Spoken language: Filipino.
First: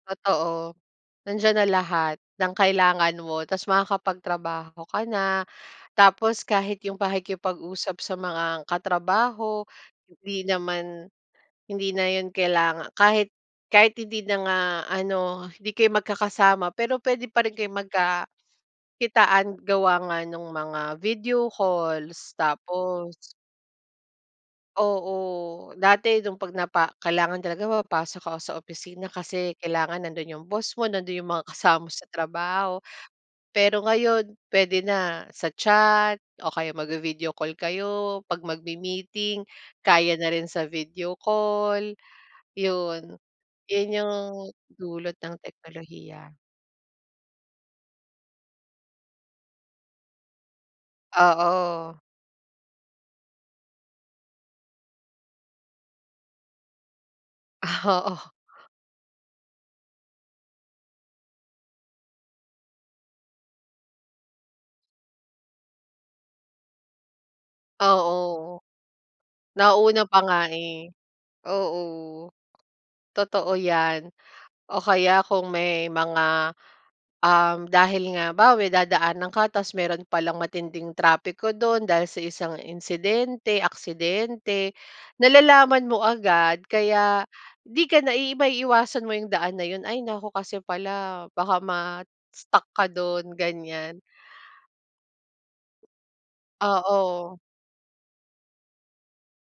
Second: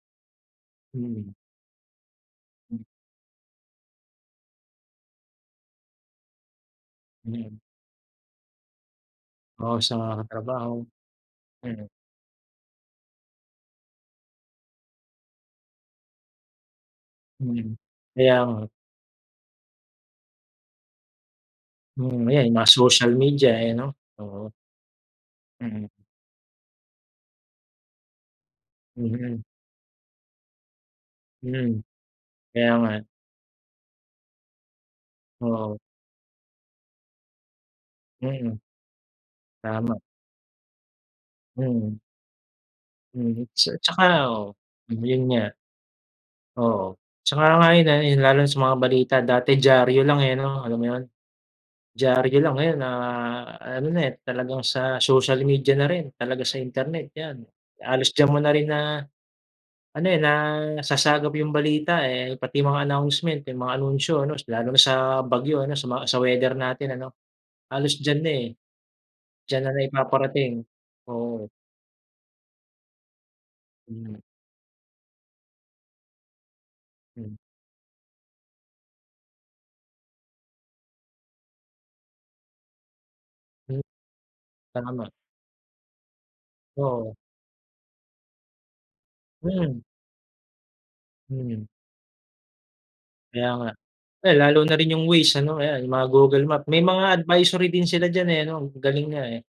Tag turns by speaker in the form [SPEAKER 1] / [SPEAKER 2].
[SPEAKER 1] Totoo.
[SPEAKER 2] Mm.
[SPEAKER 1] Nandiyan na lahat ng
[SPEAKER 2] M
[SPEAKER 1] kailangan mo tapos makakapagtrabaho ka na. Tapos kahit 'yong
[SPEAKER 2] Mm.
[SPEAKER 1] pakikipag-usap sa mga katrabaho
[SPEAKER 2] Oo, sa
[SPEAKER 1] hindi
[SPEAKER 2] katrabaho.
[SPEAKER 1] naman
[SPEAKER 2] Mm.
[SPEAKER 1] hindi na 'yon kailanga kahit kahit hindi na nga ano, hindi kayo magkakasama, pero puwede pa rin kayo
[SPEAKER 2] Mm. Kaya nga.
[SPEAKER 1] magkakitaan gawa nga nung mga video
[SPEAKER 2] Mm.
[SPEAKER 1] calls.
[SPEAKER 2] Ayan, mga social
[SPEAKER 1] Tapos
[SPEAKER 2] media, ayan 'no, oo.
[SPEAKER 1] Oo.
[SPEAKER 2] Mm.
[SPEAKER 1] Dati no'ng 'pag napa kailangan talaga papasok ako sa opisina
[SPEAKER 2] Mhm.
[SPEAKER 1] kasi kailangan. Nando'n 'yong boss mo, nando'n 'yong mga
[SPEAKER 2] Mm.
[SPEAKER 1] kasama mo sa
[SPEAKER 2] Kaya
[SPEAKER 1] trabaho.
[SPEAKER 2] nga, eh.
[SPEAKER 1] Pero ngayon puwede na sa
[SPEAKER 2] Oo.
[SPEAKER 1] chat o kaya magvi-video call kayo. 'Pag
[SPEAKER 2] Mm.
[SPEAKER 1] magmi-meeting,
[SPEAKER 2] Tama.
[SPEAKER 1] kaya na rin sa video call,
[SPEAKER 2] Mm.
[SPEAKER 1] 'yon.
[SPEAKER 2] Mm, sa
[SPEAKER 1] 'Yon
[SPEAKER 2] tsaka
[SPEAKER 1] 'yong
[SPEAKER 2] oo. Mm,
[SPEAKER 1] dulot
[SPEAKER 2] 'yun
[SPEAKER 1] ng
[SPEAKER 2] nga.
[SPEAKER 1] teknolohiya.
[SPEAKER 2] Oo. Tsaka nga 'yun ayun, lalo na sa mga balita, dati diyaryo lang, eh, ano, alam mo 'yun?
[SPEAKER 1] Oo.
[SPEAKER 2] Diyaryo lang. Ngayon na ano na, eh, talagang sa social media na rin, talaga sa internet, 'yan. Halos diyan
[SPEAKER 1] Oo.
[SPEAKER 2] mo na rin na ano, eh, nasasagap 'yong balita, eh. Pati mga announcement, 'yung mga anunsyo, ano, lalo na sa bagyo ano, sa mga sa weather natin ano. Halos diyan na, eh.
[SPEAKER 1] Oo.
[SPEAKER 2] Diyan na
[SPEAKER 1] Nauuna pa nga,
[SPEAKER 2] naipaparating,
[SPEAKER 1] eh.
[SPEAKER 2] oo.
[SPEAKER 1] Oo. Totoo 'yan.
[SPEAKER 2] Mm.
[SPEAKER 1] O kaya kung may mga,
[SPEAKER 2] Mm.
[SPEAKER 1] um, dahil nga halimbawa, may dadaan ka tapos meron palang matinding trapiko dun dahil sa isang insidente,
[SPEAKER 2] Mm,
[SPEAKER 1] aksidente,
[SPEAKER 2] tama.
[SPEAKER 1] nalalaman mo agad
[SPEAKER 2] Oo.
[SPEAKER 1] kaya 'di ka na ba maiiwasan mo 'yung daan na
[SPEAKER 2] Mm.
[SPEAKER 1] 'yun. Ay naku kasi pala baka
[SPEAKER 2] Mm.
[SPEAKER 1] ma-stuck ka dun,
[SPEAKER 2] Kaya nga.
[SPEAKER 1] ganyan.
[SPEAKER 2] Ay lalo na rin 'yung Waze ano, ayan, 'yung mga Google Map. May mga
[SPEAKER 1] Oo.
[SPEAKER 2] advisory din sila diyan, eh, ano. Galing nga, eh.